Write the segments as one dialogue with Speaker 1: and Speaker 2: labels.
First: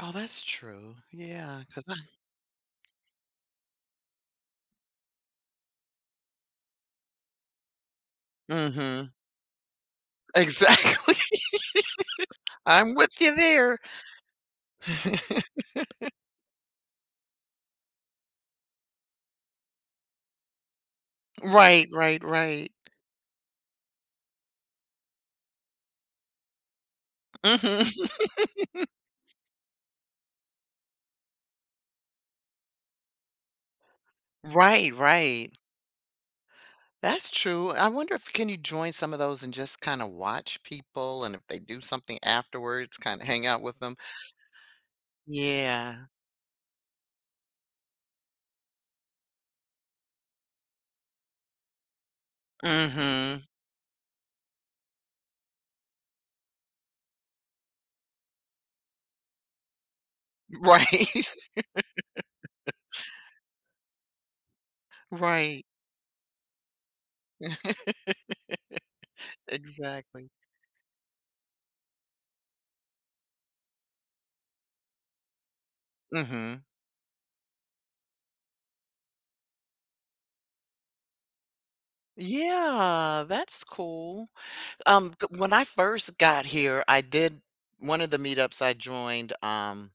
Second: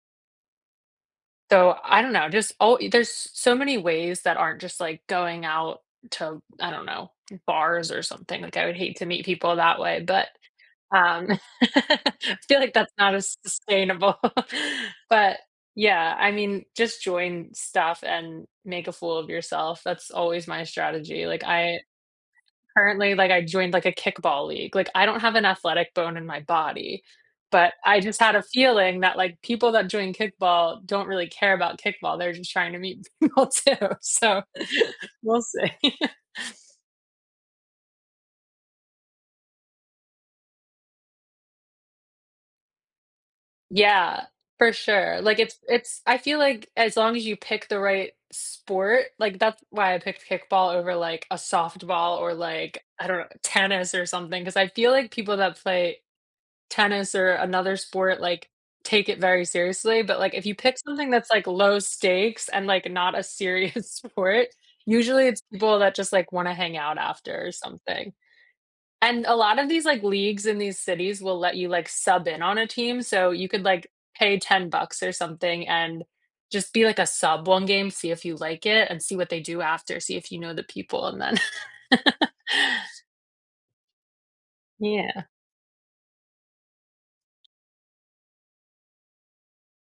Speaker 1: Oh, that's true. Yeah,
Speaker 2: So,
Speaker 1: cause I
Speaker 2: I don't know, just oh, there's s so many ways that aren't just, like, going out to, I don't know, bars or something, like I would hate to
Speaker 1: Mhm.
Speaker 2: meet people that way, but,
Speaker 1: Exactly.
Speaker 2: um, I feel like that's
Speaker 1: I'm
Speaker 2: not
Speaker 1: with you
Speaker 2: as
Speaker 1: there.
Speaker 2: sustainable, but yeah, I mean, just join stuff and make a fool of yourself, that's always my strategy, like, I
Speaker 1: Right, right, right.
Speaker 2: currently, like, I joined, like, a kickball league, like, I don't have an athletic bone in my body, but
Speaker 1: Mhm.
Speaker 2: I just had a feeling that, like, people that join kickball don't really care about kickball, they're just trying to meet people, too, so
Speaker 1: Right,
Speaker 2: we'll
Speaker 1: right.
Speaker 2: see.
Speaker 1: That's true. I wonder if can you join some of those and just kinda watch people and if they do something afterwards, kinda hang out with them.
Speaker 2: Yeah, for sure, like, it's it's
Speaker 1: Yeah.
Speaker 2: I feel like as long as you pick the right sport like, that's why I picked kickball over, like, a softball or like, I don't know,
Speaker 1: Mhm.
Speaker 2: tennis or something, 'cause I feel like people that play tennis or another sport, like, take it very seriously, but like, if you pick something
Speaker 1: Right.
Speaker 2: that's, like, low stakes and, like, not a serious sport, usually it's
Speaker 1: Right.
Speaker 2: people that just, like, wanna hang out after or something. And a lot of these, like,
Speaker 1: Exactly.
Speaker 2: leagues in these cities will let you, like, sub in on a team, so you could, like, pay 10 bucks or something, and
Speaker 1: Mhm.
Speaker 2: just be, like, a sub one game, see if you like it, and see what they do after, see if you know the people, and then
Speaker 1: Yeah, that's cool. Um,
Speaker 2: Yeah.
Speaker 1: g when I first got here, I did one of the meetups I joined, um,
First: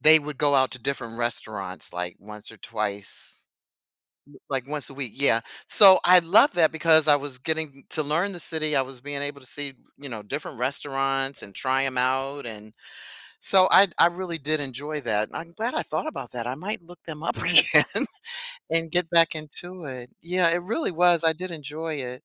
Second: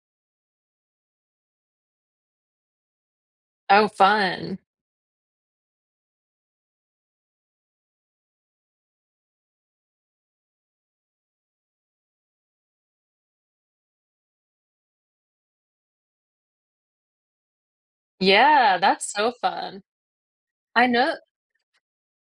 Speaker 1: they would go out to different restaurants, like, once or twice.
Speaker 2: Oh,
Speaker 1: L
Speaker 2: fun.
Speaker 1: like once a week, yeah. So I love that because I was getting m to learn the city, I was being able to see, you know, different restaurants and try 'em out and so I I really did enjoy that. I'm glad I thought about that. I might look them up again
Speaker 2: Yeah,
Speaker 1: and get
Speaker 2: that's so
Speaker 1: back
Speaker 2: fun.
Speaker 1: into it. Yeah, it
Speaker 2: I
Speaker 1: really
Speaker 2: kno
Speaker 1: was. I did enjoy it.